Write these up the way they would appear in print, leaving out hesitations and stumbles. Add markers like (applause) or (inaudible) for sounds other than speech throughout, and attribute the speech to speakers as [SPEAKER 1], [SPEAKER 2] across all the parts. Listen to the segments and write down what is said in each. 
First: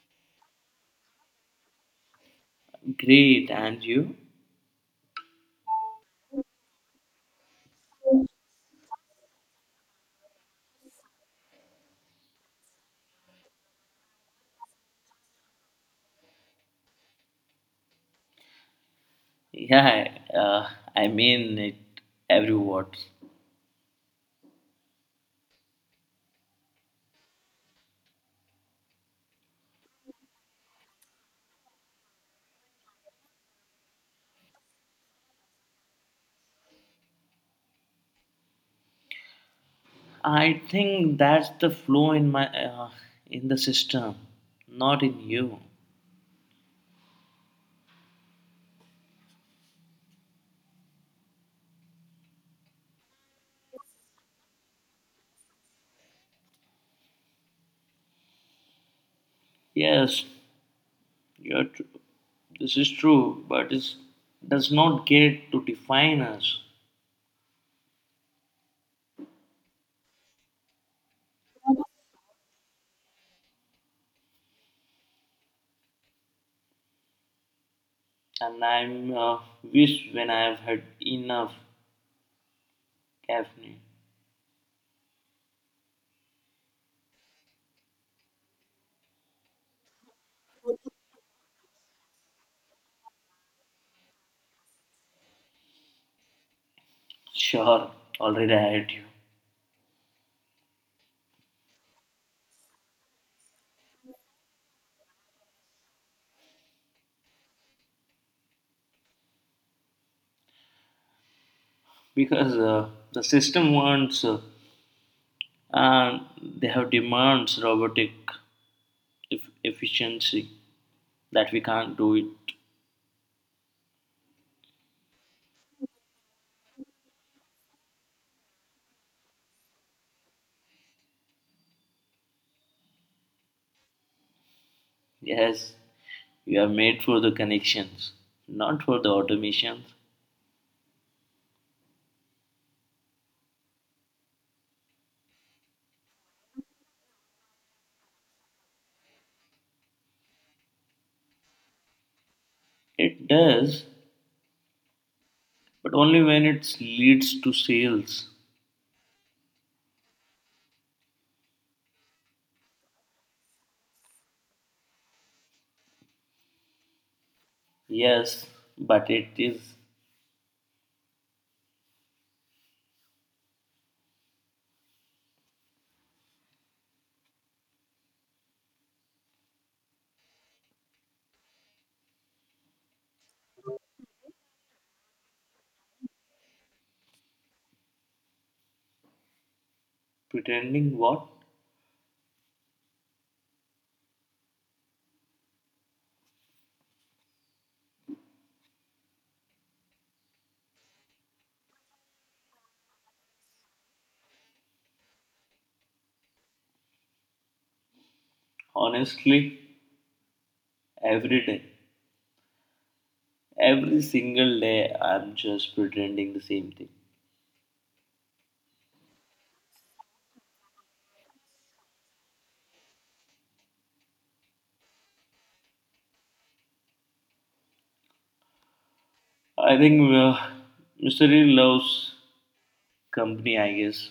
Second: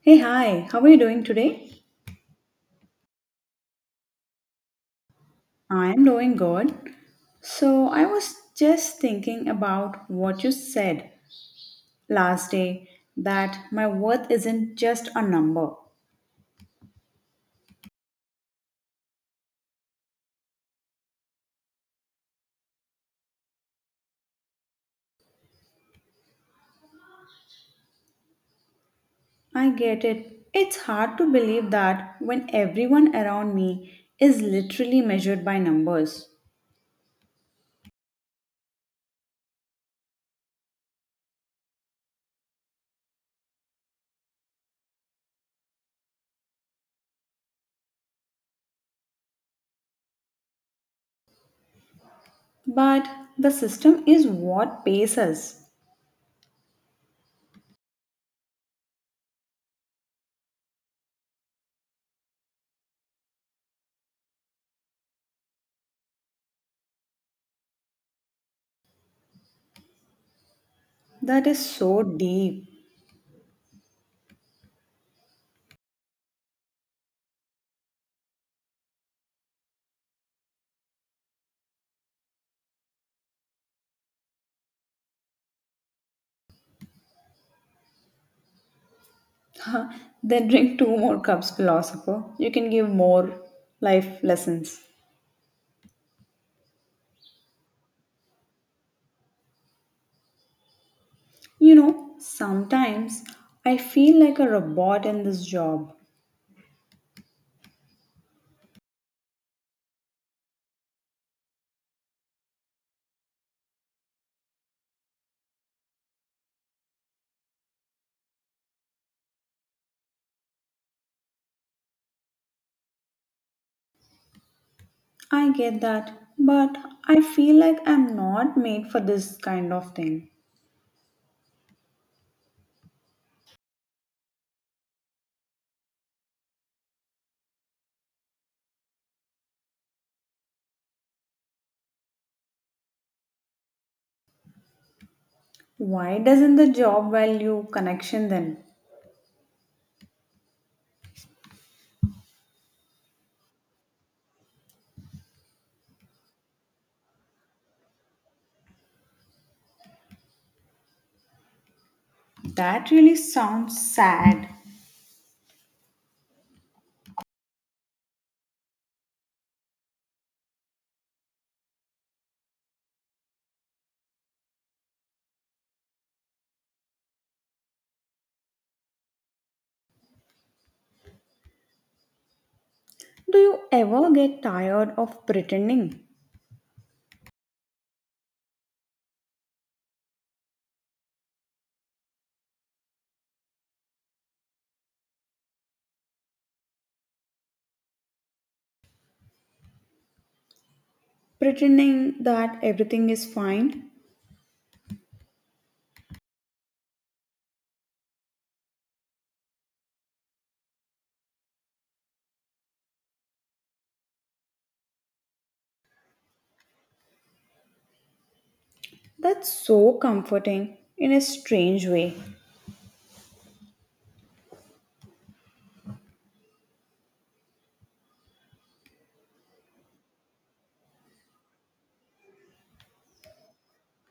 [SPEAKER 1] Hey, hi, how are you doing today?
[SPEAKER 2] Great, and you?
[SPEAKER 1] I'm doing good. So, I was just thinking about what you said last day that my worth isn't just a number.
[SPEAKER 2] Yeah, I mean it every word.
[SPEAKER 1] I get it. It's hard to believe that when everyone around me is literally measured by numbers.
[SPEAKER 2] I think that's the flaw in my in the system, not in you.
[SPEAKER 1] But the system is what pays us.
[SPEAKER 2] Yes, you're tr- this is true, but it does not get to define us.
[SPEAKER 1] That is so deep.
[SPEAKER 2] And I'm wish when I've had enough caffeine.
[SPEAKER 1] (laughs) Then drink two more cups, philosopher. You can give more life lessons.
[SPEAKER 2] Sure, already I had you.
[SPEAKER 1] You know, sometimes I feel like a robot in this job.
[SPEAKER 2] Because the system wants and they have demands robotic efficiency that we can't do it.
[SPEAKER 1] I get that, but I feel like I'm not made for this kind of thing.
[SPEAKER 2] Yes, we are made for the connections, not for the automations.
[SPEAKER 1] Why doesn't the job value connection then?
[SPEAKER 2] It does, but only when it leads to sales.
[SPEAKER 1] That really sounds sad.
[SPEAKER 2] Yes, but it is
[SPEAKER 1] Do you ever get tired of pretending?
[SPEAKER 2] pretending what?
[SPEAKER 1] Pretending that everything is fine?
[SPEAKER 2] Honestly, every day, every single day, I'm just pretending the same thing.
[SPEAKER 1] That's so comforting in a strange way.
[SPEAKER 2] I think Mr. E loves company, I guess.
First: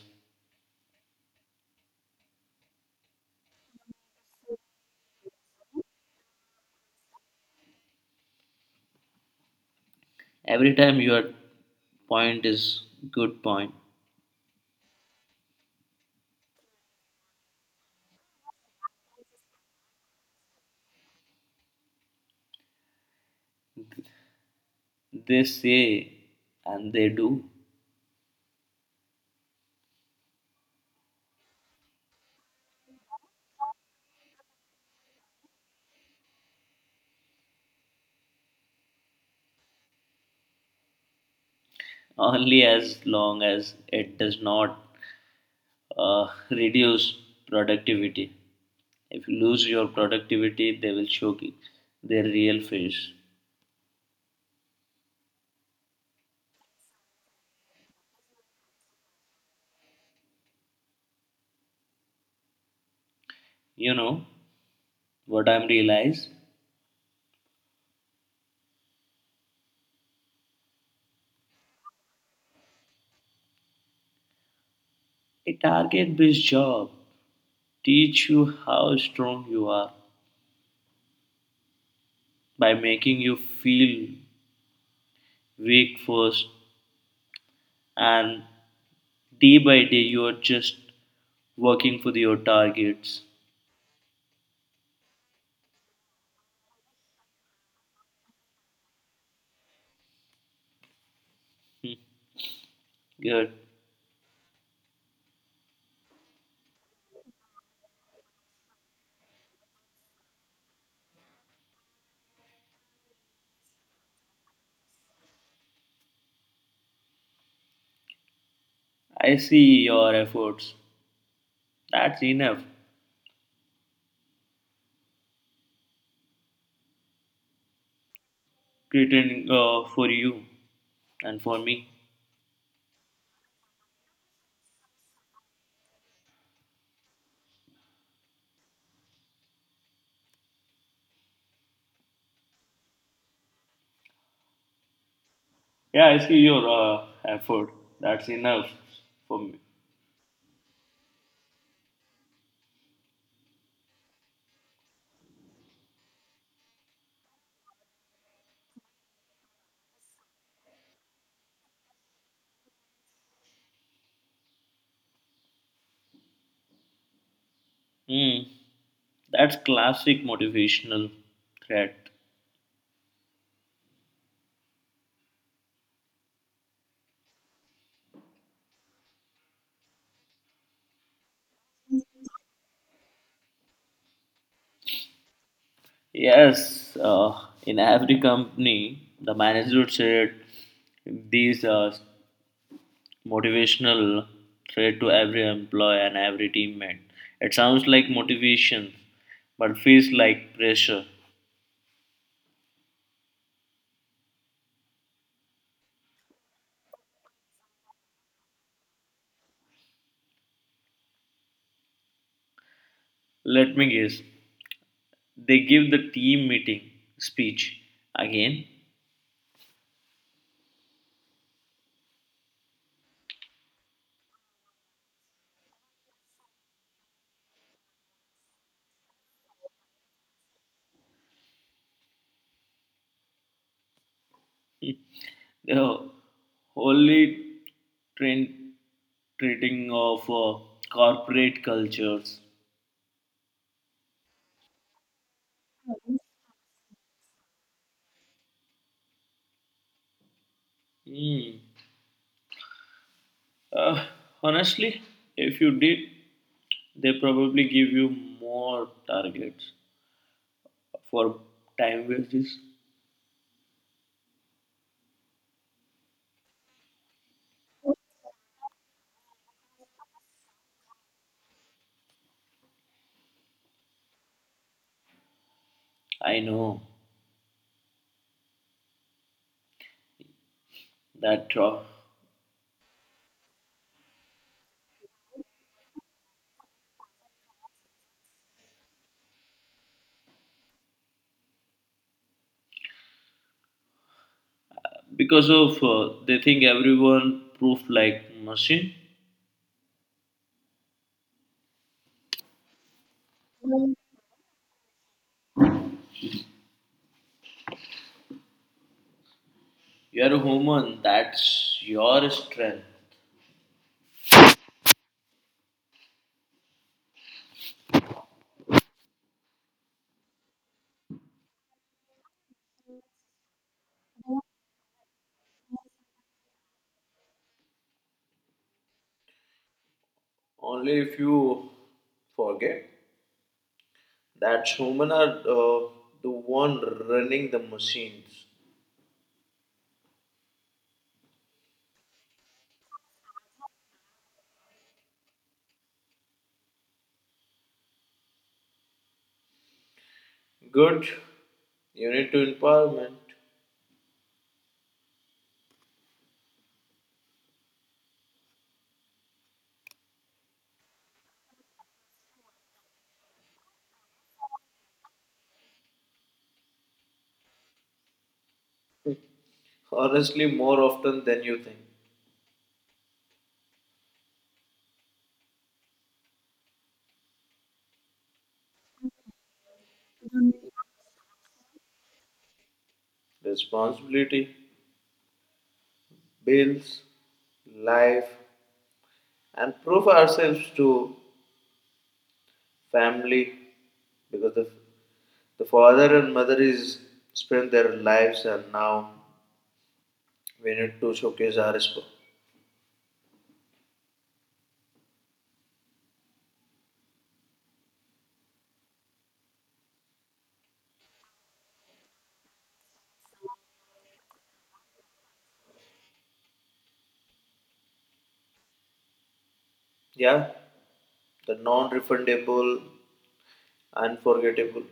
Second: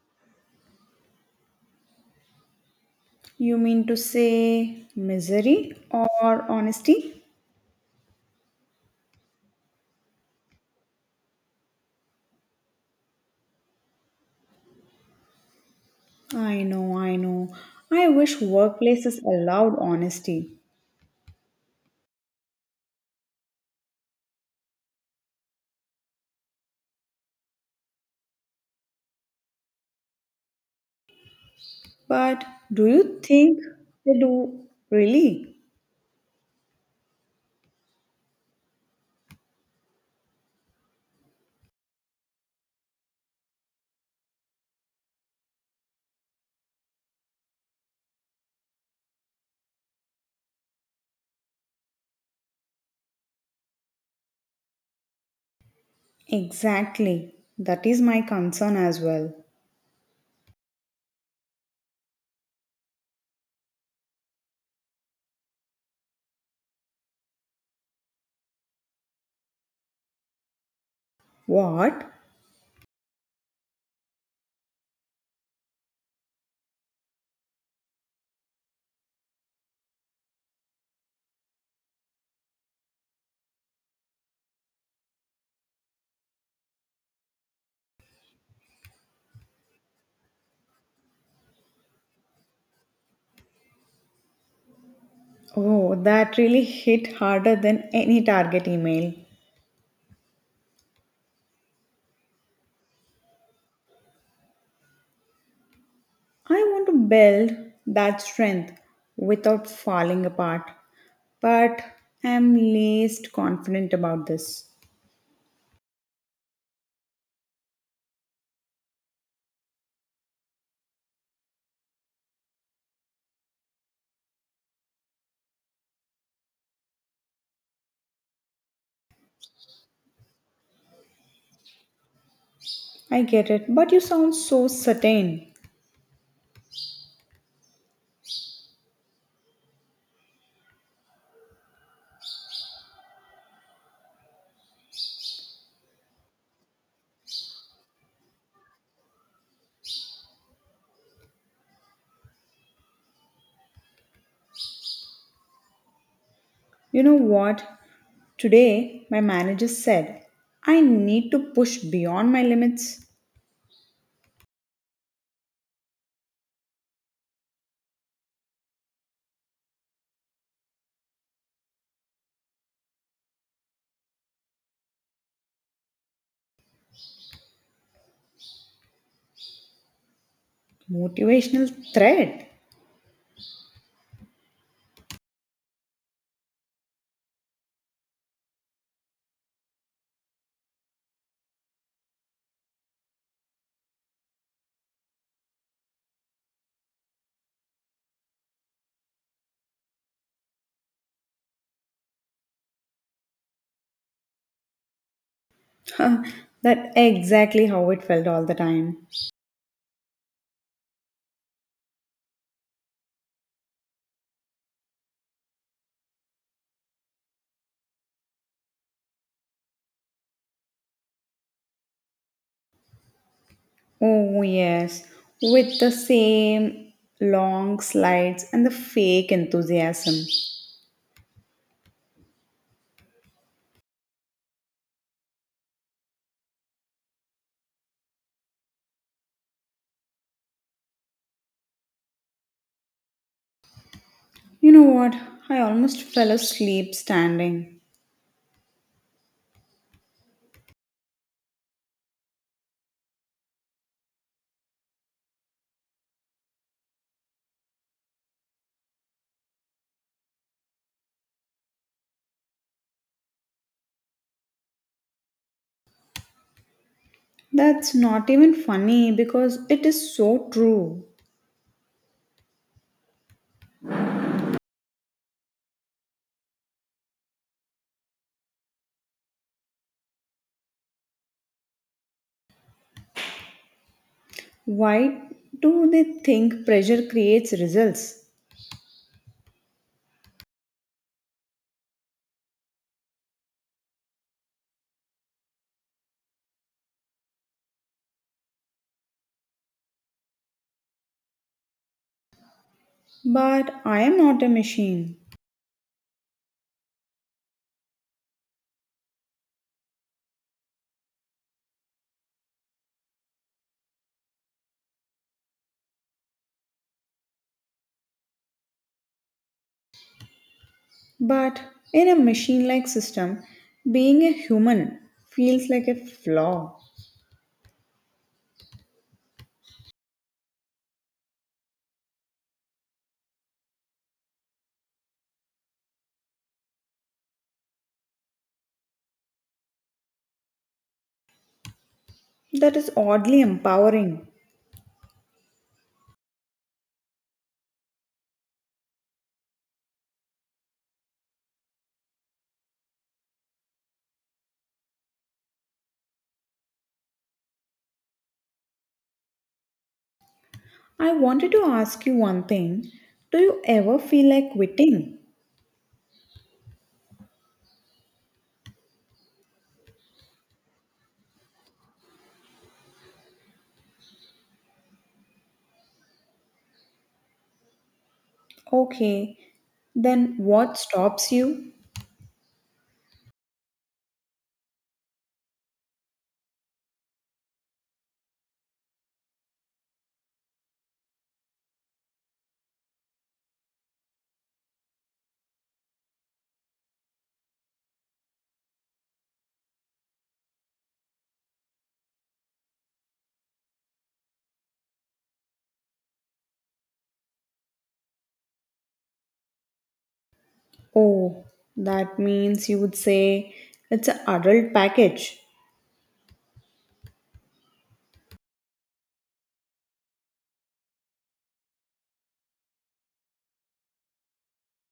[SPEAKER 1] You mean to say misery or honesty?
[SPEAKER 2] Every time your point is good point.
[SPEAKER 1] I know, I know. I wish workplaces allowed honesty.
[SPEAKER 2] They say and they do
[SPEAKER 1] But do you think they do really?
[SPEAKER 2] only as long as it does not reduce productivity. If you lose your productivity, they will show their real face.
[SPEAKER 1] Exactly. That is my concern as well.
[SPEAKER 2] You know what I'm realized?
[SPEAKER 1] What?
[SPEAKER 2] A target-based job teach you how strong you are by making you feel weak first, and day by day you are just working for your targets.
[SPEAKER 1] Oh, that really hit harder than any target email.
[SPEAKER 2] Hmm. Good.
[SPEAKER 1] I want to build that strength without falling apart. But I'm least confident about this.
[SPEAKER 2] I see your efforts. That's enough. Greeting for you and for me.
[SPEAKER 1] I get it, but you sound so certain.
[SPEAKER 2] Yeah, I see your effort. That's enough for me.
[SPEAKER 1] You know what? Today, my manager said, I need to push beyond my limits.
[SPEAKER 2] Hmm. That's classic motivational threat.
[SPEAKER 1] Motivational threat.
[SPEAKER 2] Yes, in every company, the manager said these motivational threat to every employee and every teammate. It sounds like motivation, but feels like pressure.
[SPEAKER 1] Huh, (laughs) that exactly how it felt all the time.
[SPEAKER 2] Let me guess. They give the team meeting speech again.
[SPEAKER 1] Oh, yes, with the same long slides and the fake enthusiasm.
[SPEAKER 2] (laughs) The holy trend treating of corporate cultures.
[SPEAKER 1] You know what? I almost fell asleep standing.
[SPEAKER 2] Hmm. Uh, honestly, if you did, they probably give you more targets for time wages.
[SPEAKER 1] That's not even funny because it is so true.
[SPEAKER 2] I know that
[SPEAKER 1] Why do they think pressure creates results?
[SPEAKER 2] because of they think everyone proof like machine.
[SPEAKER 1] But I am not a machine.
[SPEAKER 2] You are a human. That's your strength.
[SPEAKER 1] But in a machine like system, being a human feels like a flaw.
[SPEAKER 2] Only if you forget that human are the one running the machines.
[SPEAKER 1] That is oddly empowering.
[SPEAKER 2] Good, you need to empowerment.
[SPEAKER 1] I wanted to ask you one thing. Do you ever feel like quitting?
[SPEAKER 2] Honestly, more often than you think.
[SPEAKER 1] Okay, then what stops you?
[SPEAKER 2] Responsibility, bills, life, and prove ourselves to family because the father and mother is spend their lives and now we need to showcase our response.
[SPEAKER 1] Oh, that means you would say it's an adult package.
[SPEAKER 2] Yeah, the non-refundable. Unforgettable.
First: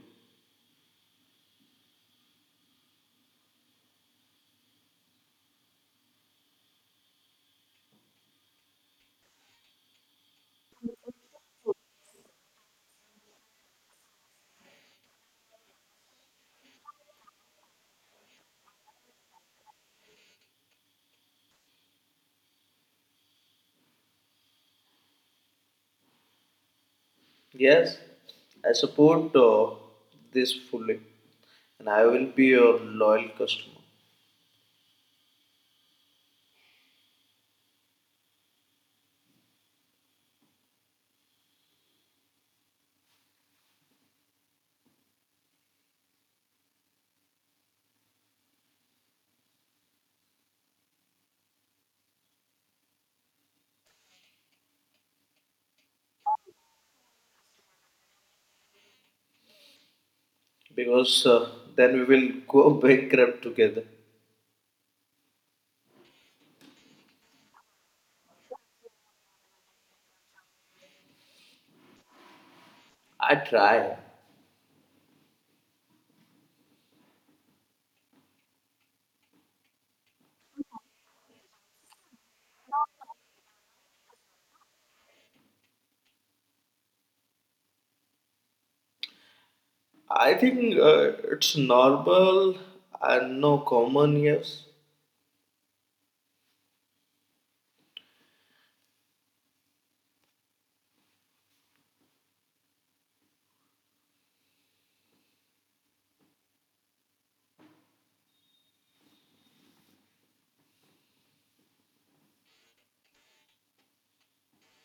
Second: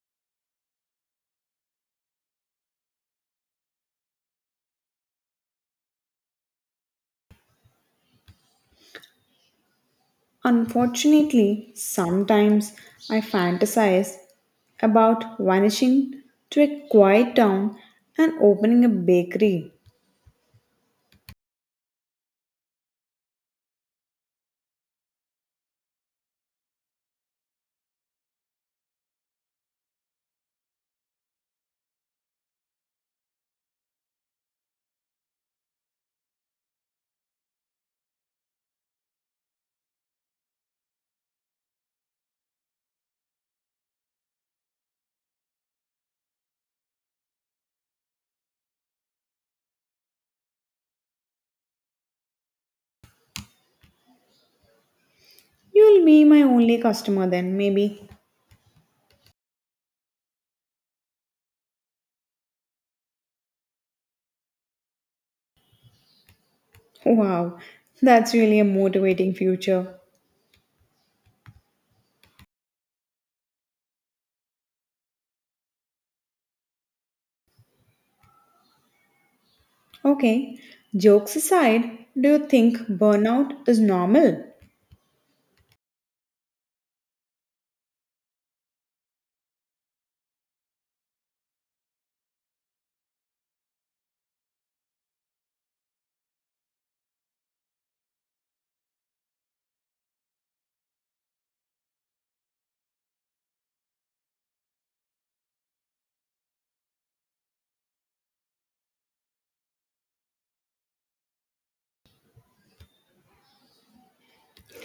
[SPEAKER 1] Unfortunately, sometimes I fantasize about vanishing to a quiet town and opening a bakery.
[SPEAKER 2] Yes, I support this fully, and I will be your loyal customer
[SPEAKER 1] You'll be my only customer then, maybe.
[SPEAKER 2] because then we will go (laughs) bankrupt together.
[SPEAKER 1] Wow, that's really a motivating future.
[SPEAKER 2] I try.
[SPEAKER 1] Okay, jokes aside, do you think burnout is normal?
[SPEAKER 2] I think it's normal and no common, yes,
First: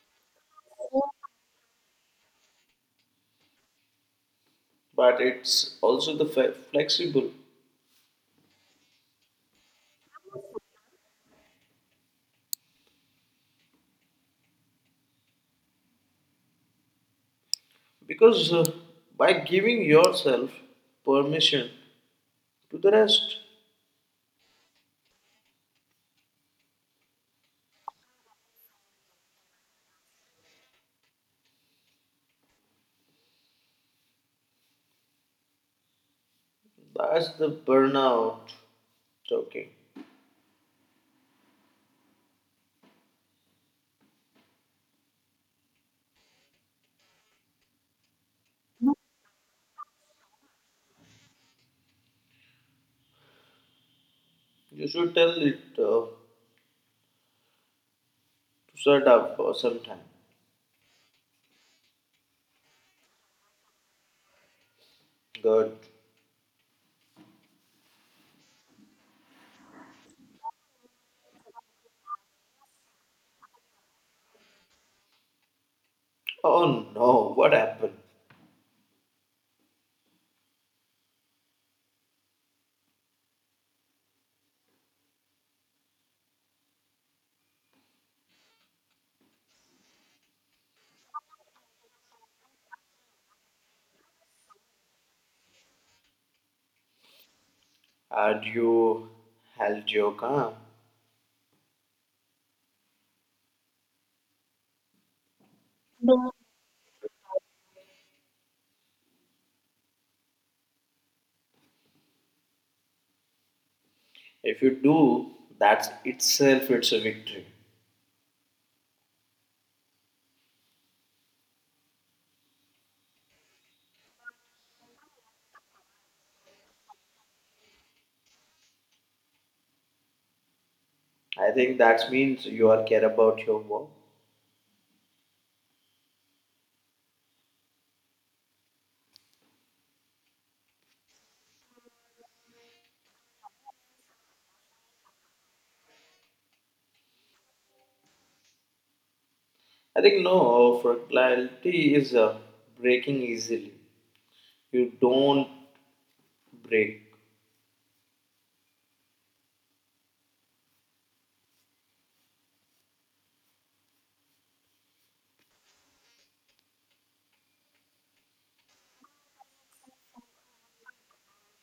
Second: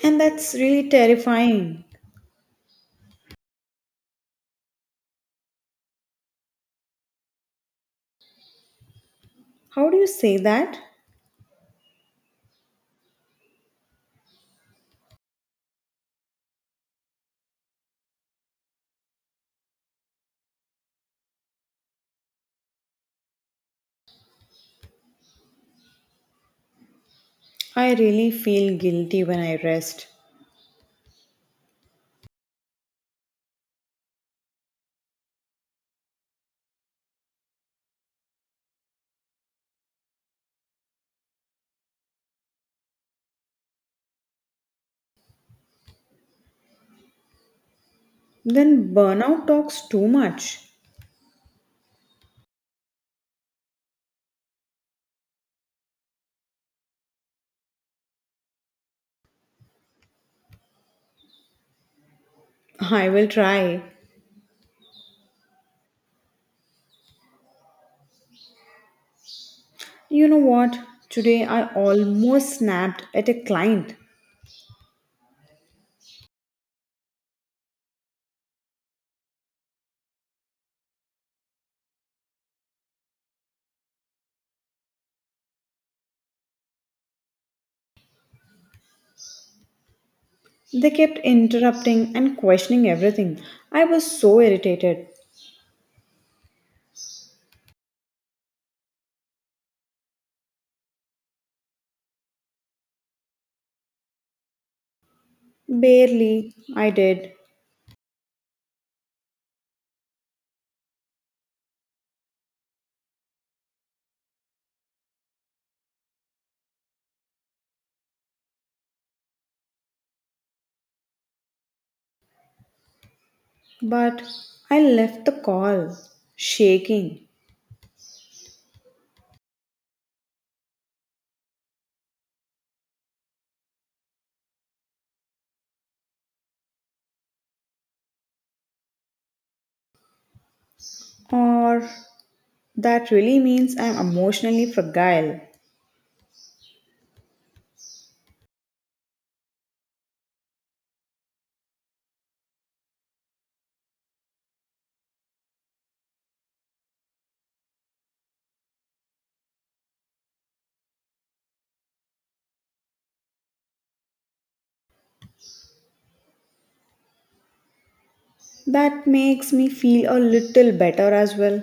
[SPEAKER 1] And that's really terrifying.
[SPEAKER 2] but it's also the flexible
[SPEAKER 1] How do you say that?
[SPEAKER 2] because by giving yourself permission to the rest,
[SPEAKER 1] I really feel guilty when I rest.
[SPEAKER 2] that's the burnout talking.
[SPEAKER 1] Then burnout talks too much.
[SPEAKER 2] You should tell it shut up for some time.
[SPEAKER 1] I will try.
[SPEAKER 2] Good.
[SPEAKER 1] You know what? Today I almost snapped at a client.
[SPEAKER 2] Oh no, what happened?
[SPEAKER 1] They kept interrupting and questioning everything. I was so irritated.
[SPEAKER 2] Had you held your calm?
[SPEAKER 1] Barely I did,
[SPEAKER 2] If you do, that's itself it's a victory.
[SPEAKER 1] but I left the call shaking.
[SPEAKER 2] I think that means you are care about your work.
[SPEAKER 1] Or that really means I'm emotionally fragile.
[SPEAKER 2] I think no, fertility is breaking easily. You don't break.
[SPEAKER 1] That makes me feel a little better as well.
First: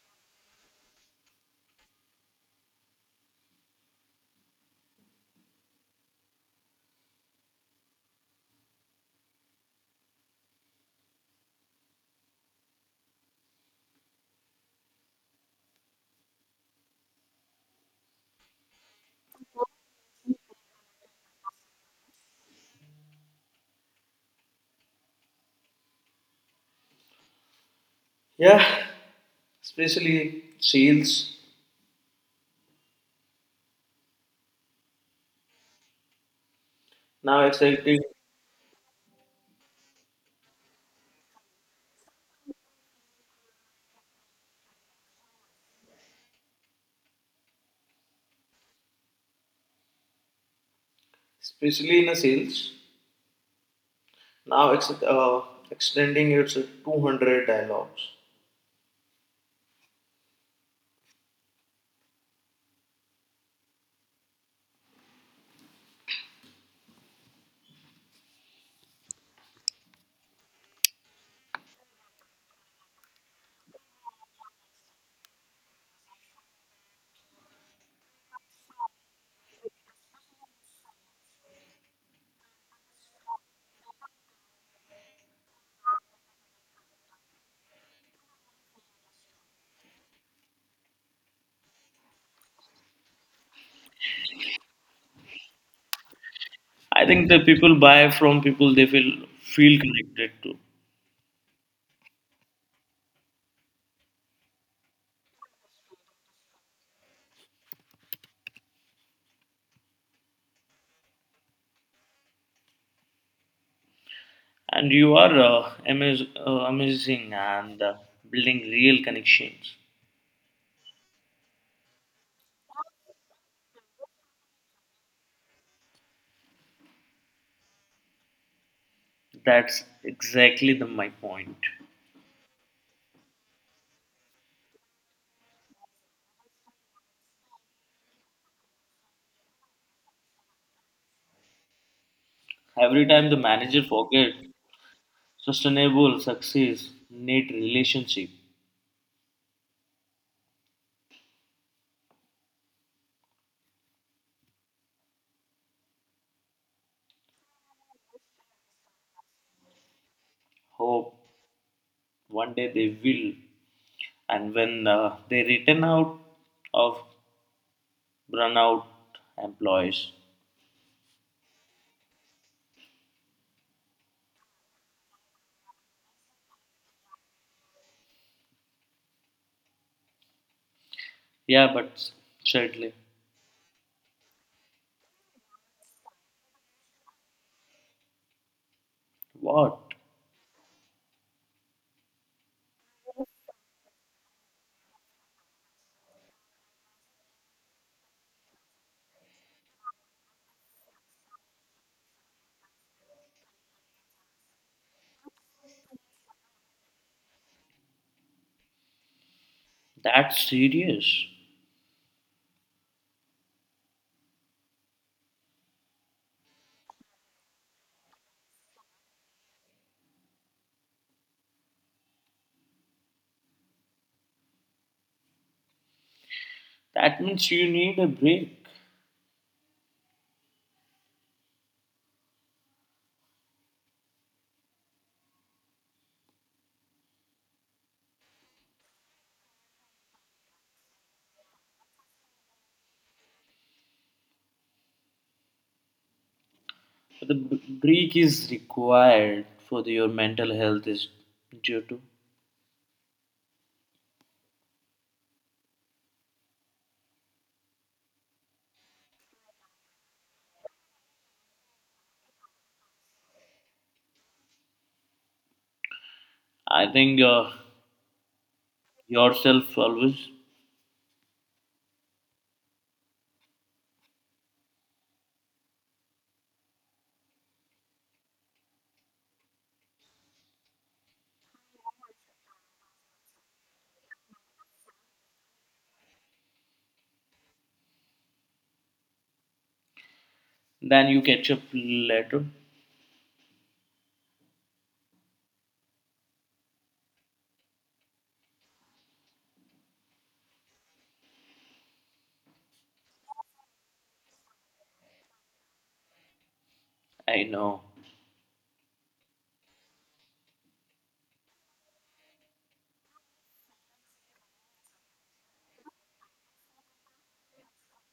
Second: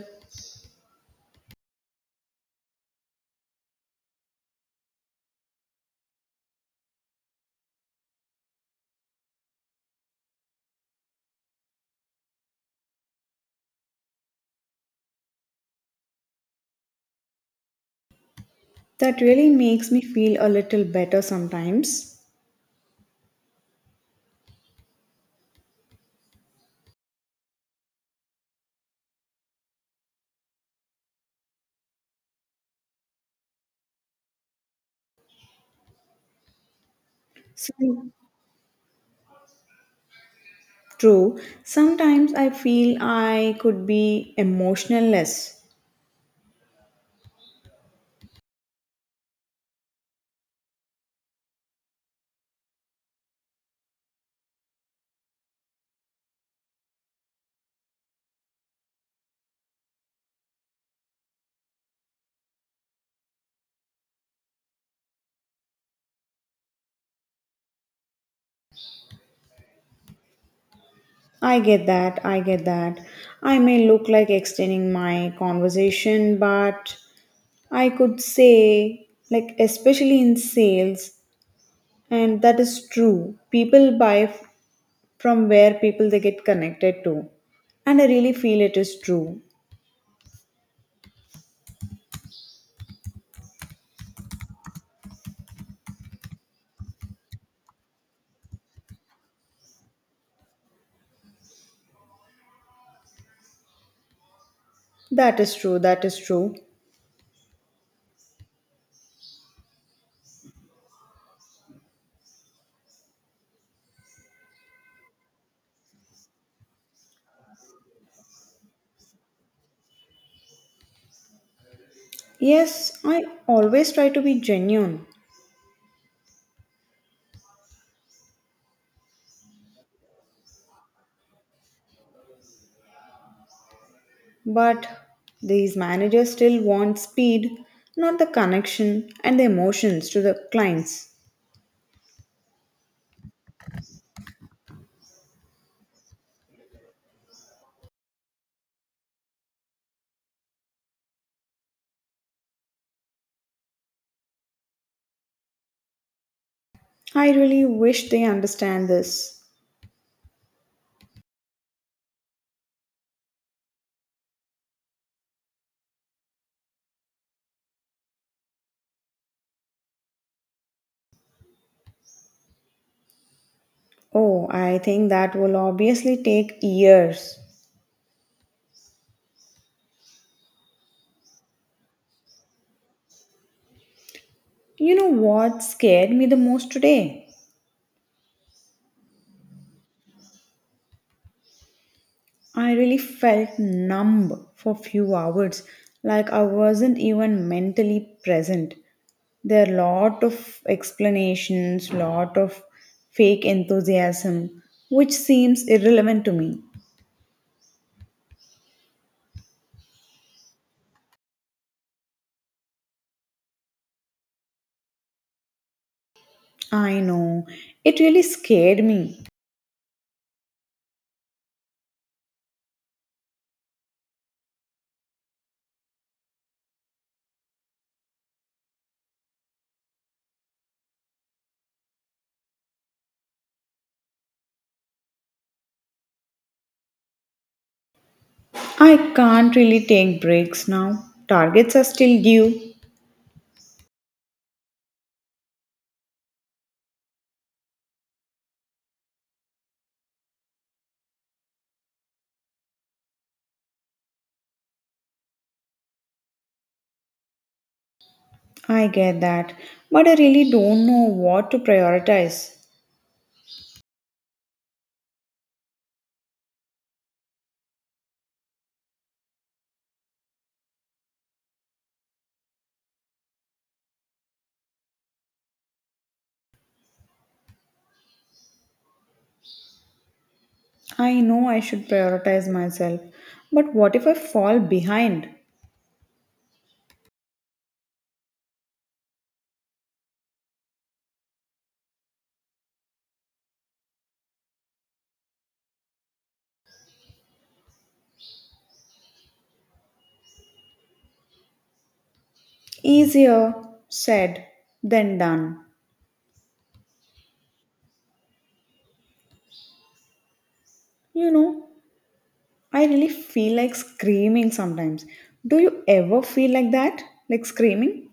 [SPEAKER 1] That really makes me feel a little better sometimes.
[SPEAKER 2] Yeah, especially seals. Now
[SPEAKER 1] So
[SPEAKER 2] exciting,
[SPEAKER 1] true, sometimes I feel I could be emotionless.
[SPEAKER 2] especially in the seals. Now it's extending its 200 dialogues.
[SPEAKER 1] I get that, I get that. I may look like extending my conversation, but I could say, like, especially in sales, and that is true. People buy from where people they get connected to. And I really feel it is true.
[SPEAKER 2] I think the people buy from people they feel connected to,
[SPEAKER 1] That is true, that is true.
[SPEAKER 2] and you are amazing and building real connections.
[SPEAKER 1] Yes, I always try to be genuine.
[SPEAKER 2] That's exactly my point.
[SPEAKER 1] But these managers still want speed, not the connection and the emotions to the clients.
[SPEAKER 2] Every time the manager forget sustainable success need relationship,
[SPEAKER 1] I really wish they understand this.
[SPEAKER 2] hope one day they will, and when they return out of burnout employees,
[SPEAKER 1] Oh, I think that will obviously take years.
[SPEAKER 2] yeah, but sadly,
[SPEAKER 1] You know what scared me the most today?
[SPEAKER 2] what?
[SPEAKER 1] I really felt numb for few hours, like I wasn't even mentally present. There are lot of explanations, lot of fake enthusiasm, which seems irrelevant to me.
[SPEAKER 2] That's serious.
[SPEAKER 1] I know. It really scared me.
[SPEAKER 2] That means you need a break.
[SPEAKER 1] I can't really take breaks now. Targets are still due.
[SPEAKER 2] The break is required for the- your mental health is due to.
[SPEAKER 1] I get that. But I really don't know what to prioritize.
[SPEAKER 2] I think yourself always.
[SPEAKER 1] I know I should prioritize myself. But what if I fall behind?
[SPEAKER 2] Then you catch up later.
[SPEAKER 1] Easier said than done.
[SPEAKER 2] I know.
[SPEAKER 1] You know, I really feel like screaming sometimes. Do you ever feel like that? Like screaming?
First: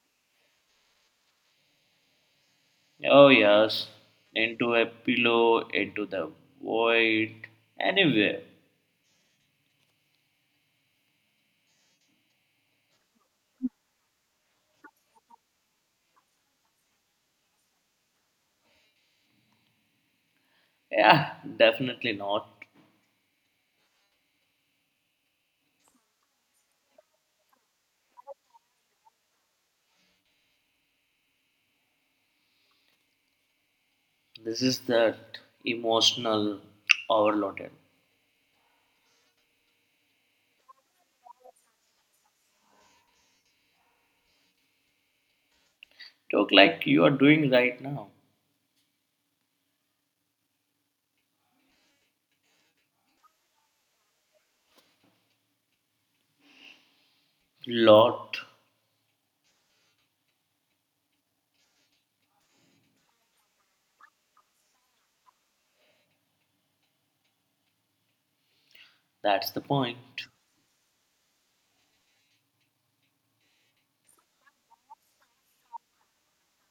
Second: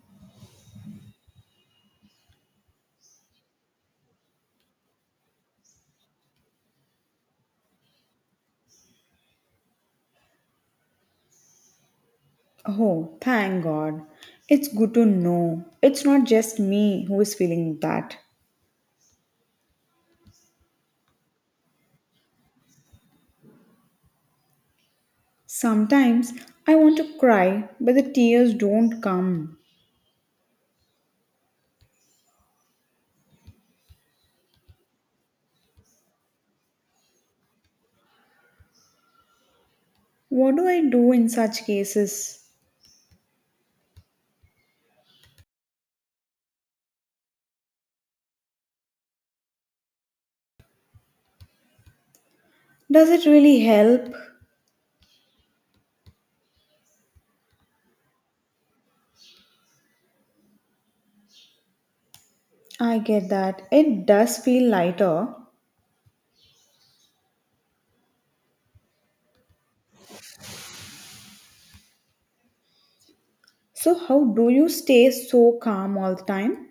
[SPEAKER 2] Oh yes, into a pillow, into the void, anywhere.
[SPEAKER 1] Oh, thank God. It's good to know it's not just me who is feeling that.
[SPEAKER 2] Yeah, definitely not.
[SPEAKER 1] Sometimes I want to cry, but the tears don't come.
[SPEAKER 2] This is that emotional overloaded.
[SPEAKER 1] What do I do in such cases?
[SPEAKER 2] Talk like you are doing right now.
[SPEAKER 1] Does it really help?
[SPEAKER 2] Lot.
[SPEAKER 1] I get that. It does feel lighter.
[SPEAKER 2] That's the point.
[SPEAKER 1] So, how do you stay so calm all the time?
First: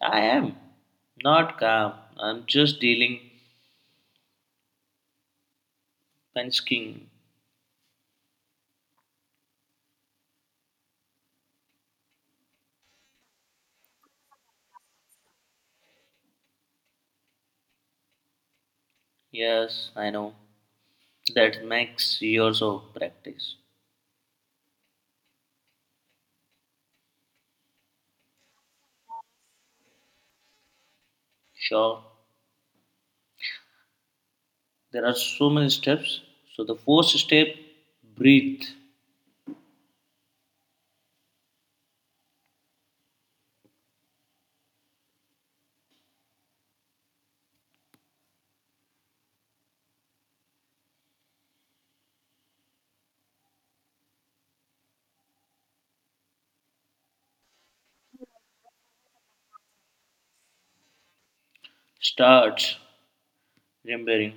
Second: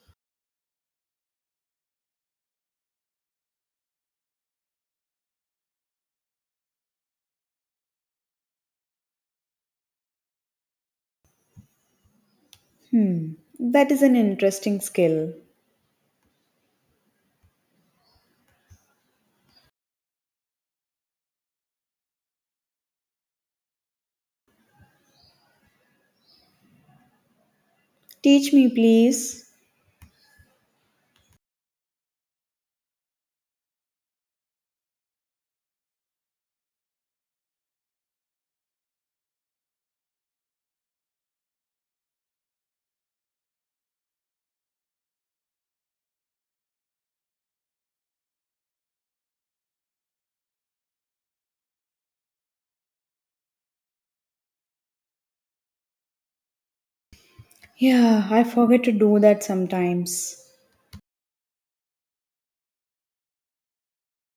[SPEAKER 2] I am not calm. I'm just dealing Pensking.
[SPEAKER 1] Hmm, that is an interesting skill.
[SPEAKER 2] Yes, I know. That makes years of practice.
[SPEAKER 1] Teach me, please.
[SPEAKER 2] Sure. There are so many steps. So the first step, breathe.
[SPEAKER 1] Yeah, I forget to do that sometimes.
[SPEAKER 2] Start remembering.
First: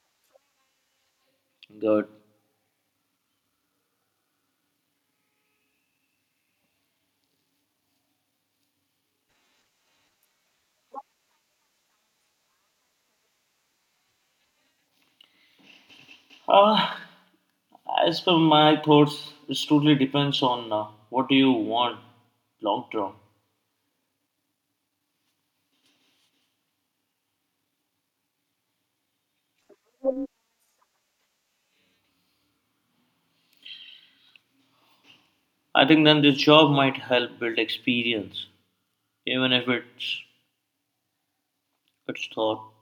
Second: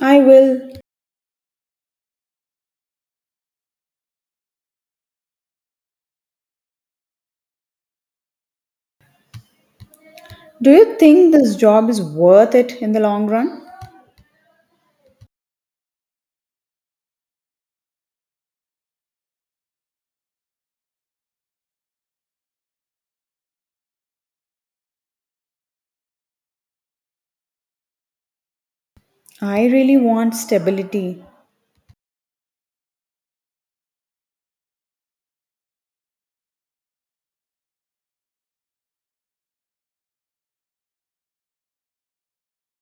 [SPEAKER 1] I will.
[SPEAKER 2] Good.
[SPEAKER 1] Do you think this job is worth it in the long run?
[SPEAKER 2] Ah, as per my thoughts, it totally depends on what do you want long term.
[SPEAKER 1] I really want stability.
[SPEAKER 2] I think then this job might help build experience, even if it's thought.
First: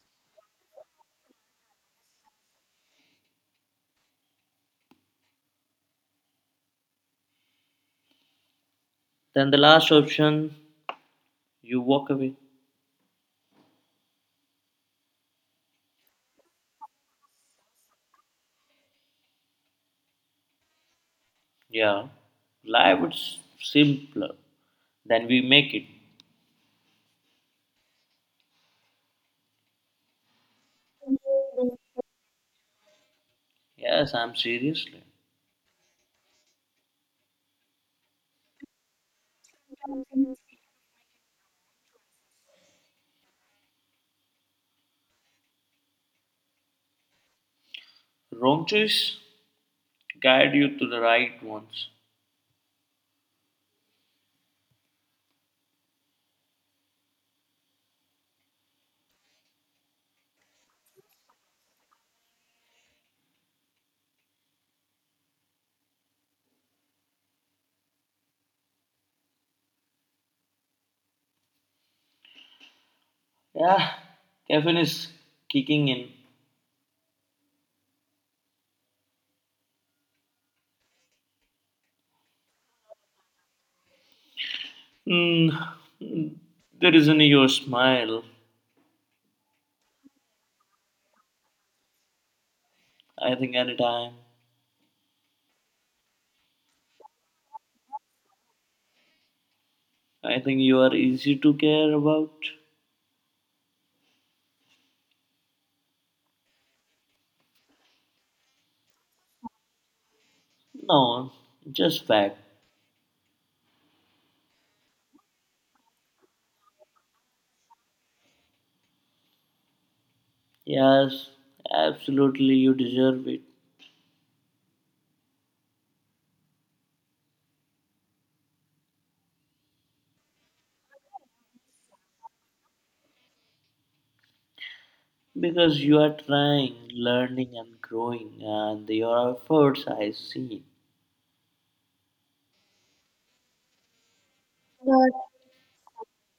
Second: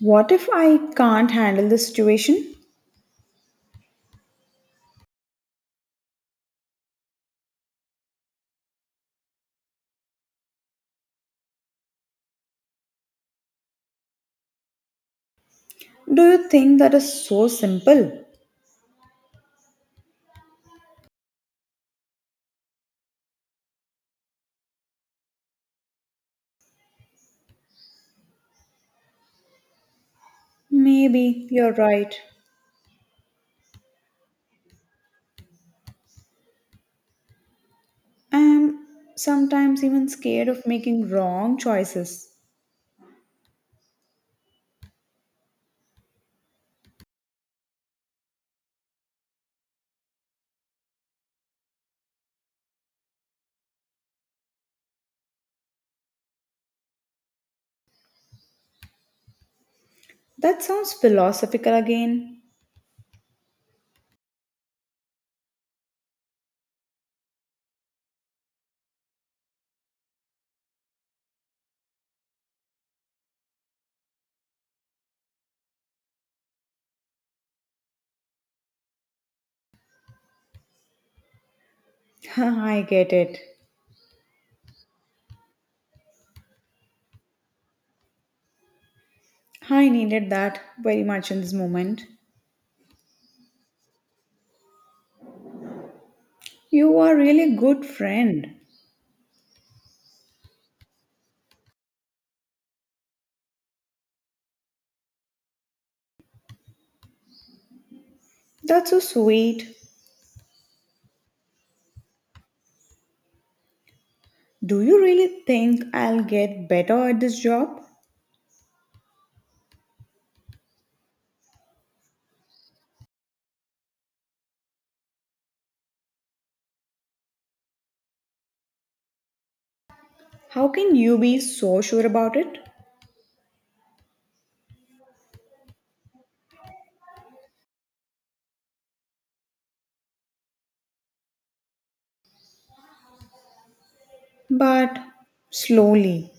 [SPEAKER 1] What if I can't handle the situation?
[SPEAKER 2] Then the last option. You walk away.
[SPEAKER 1] Do you think that is so simple?
[SPEAKER 2] Yeah. Life is simpler than we make it.
[SPEAKER 1] Maybe you're right.
[SPEAKER 2] Yes, I'm seriously.
[SPEAKER 1] I'm sometimes even scared of making wrong choices.
[SPEAKER 2] Wrong choice guide you to the right ones.
[SPEAKER 1] That sounds philosophical again.
[SPEAKER 2] Yeah, caffeine is kicking in.
[SPEAKER 1] (laughs) I get it.
[SPEAKER 2] Mm, the reason your smile,
[SPEAKER 1] I needed that very much in this moment.
[SPEAKER 2] I think anytime.
[SPEAKER 1] You are really a good friend.
[SPEAKER 2] I think you are easy to care about.
[SPEAKER 1] That's so sweet.
[SPEAKER 2] No, just fact.
[SPEAKER 1] Do you really think I'll get better at this job?
[SPEAKER 2] Yes, absolutely, you deserve it.
[SPEAKER 1] How can you be so sure about it?
[SPEAKER 2] Because you are trying, learning, and growing, and your efforts I see.
[SPEAKER 1] But
[SPEAKER 2] But
[SPEAKER 1] slowly,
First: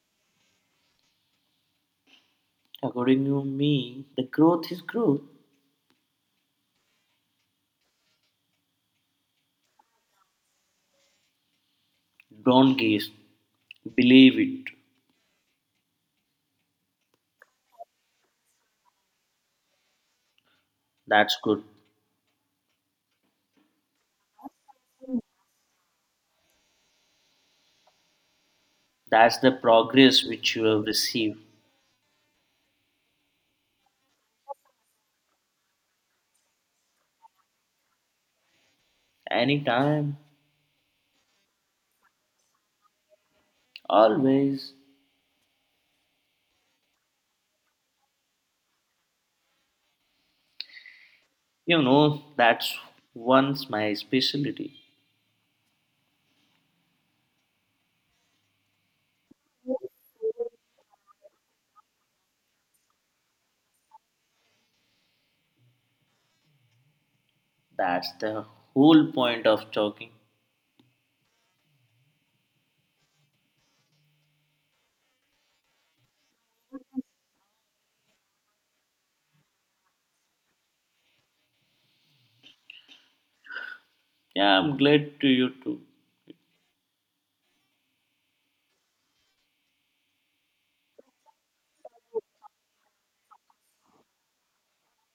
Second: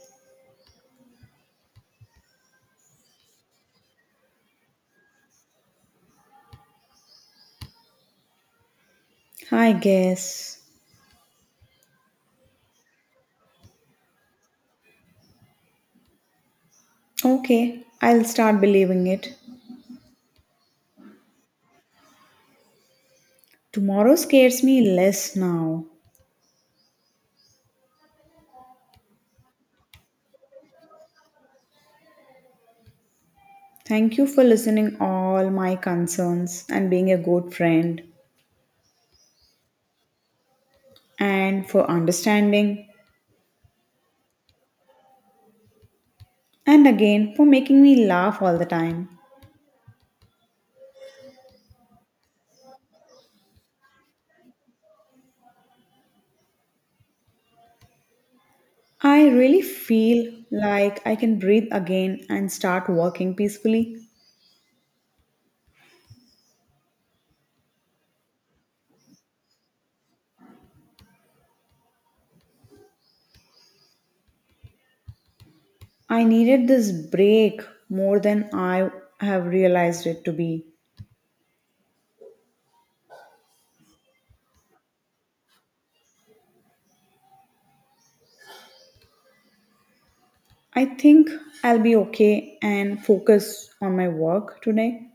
[SPEAKER 2] according to me, the growth is growth.
[SPEAKER 1] I guess.
[SPEAKER 2] Don't guess, believe it.
[SPEAKER 1] Okay, I'll start believing it.
[SPEAKER 2] That's good.
[SPEAKER 1] Tomorrow scares me less now.
[SPEAKER 2] That's the progress which you have received.
[SPEAKER 1] Thank you for listening all my concerns and being a good friend
[SPEAKER 2] Anytime,
[SPEAKER 1] and for understanding
[SPEAKER 2] always.
[SPEAKER 1] and again for making me laugh all the time.
[SPEAKER 2] You know, that's once my specialty.
[SPEAKER 1] I really feel like I can breathe again and start working peacefully.
[SPEAKER 2] That's the whole point of talking.
[SPEAKER 1] I needed this break more than I have realized it to be.
[SPEAKER 2] Yeah, I'm glad to you too.
[SPEAKER 1] I think I'll be okay and focus on my work today.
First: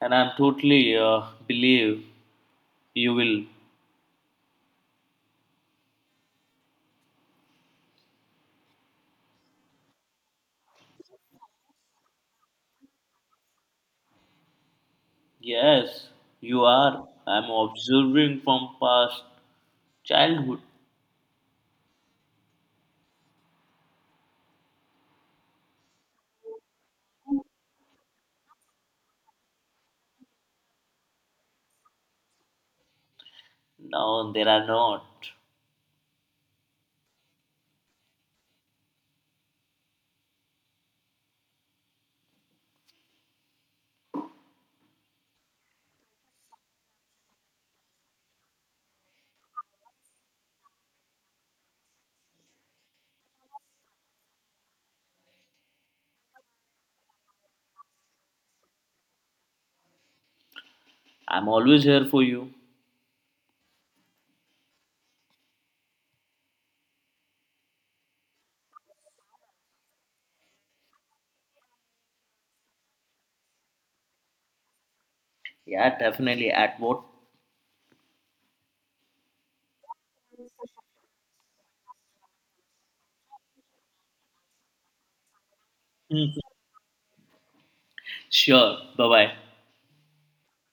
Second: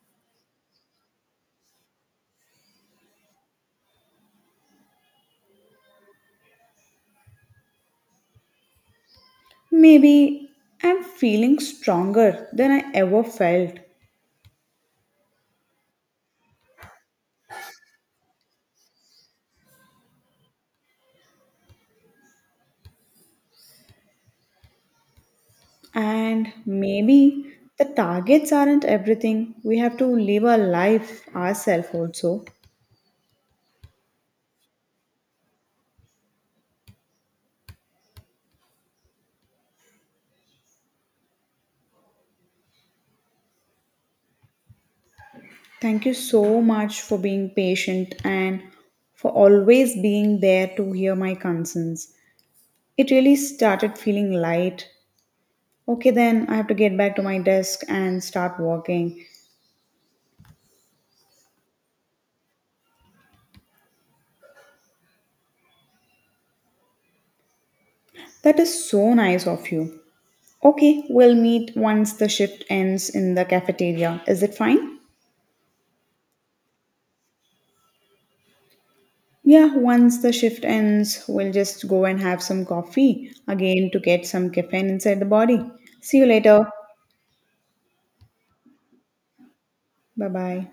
[SPEAKER 2] And I'm totally believe you will.
[SPEAKER 1] Maybe I'm feeling stronger than I ever felt.
[SPEAKER 2] Yes, you are. I'm observing from past childhood.
[SPEAKER 1] And maybe the targets aren't everything. We have to live our life ourselves also.
[SPEAKER 2] Now there are not.
[SPEAKER 1] Thank you so much for being patient and for always being there to hear my concerns. It really started feeling light. Okay, then I have to get back to my desk and start working.
[SPEAKER 2] I'm always here for you.
[SPEAKER 1] That is so nice of you. Okay, we'll meet once the shift ends in the cafeteria. Is it fine?
[SPEAKER 2] Yeah, definitely. At what?
[SPEAKER 1] Yeah, once the shift ends, we'll just go and have some coffee again to get some caffeine inside the body. See you
[SPEAKER 2] (laughs)
[SPEAKER 1] later.
[SPEAKER 2] Sure. Bye bye.
[SPEAKER 1] Bye bye.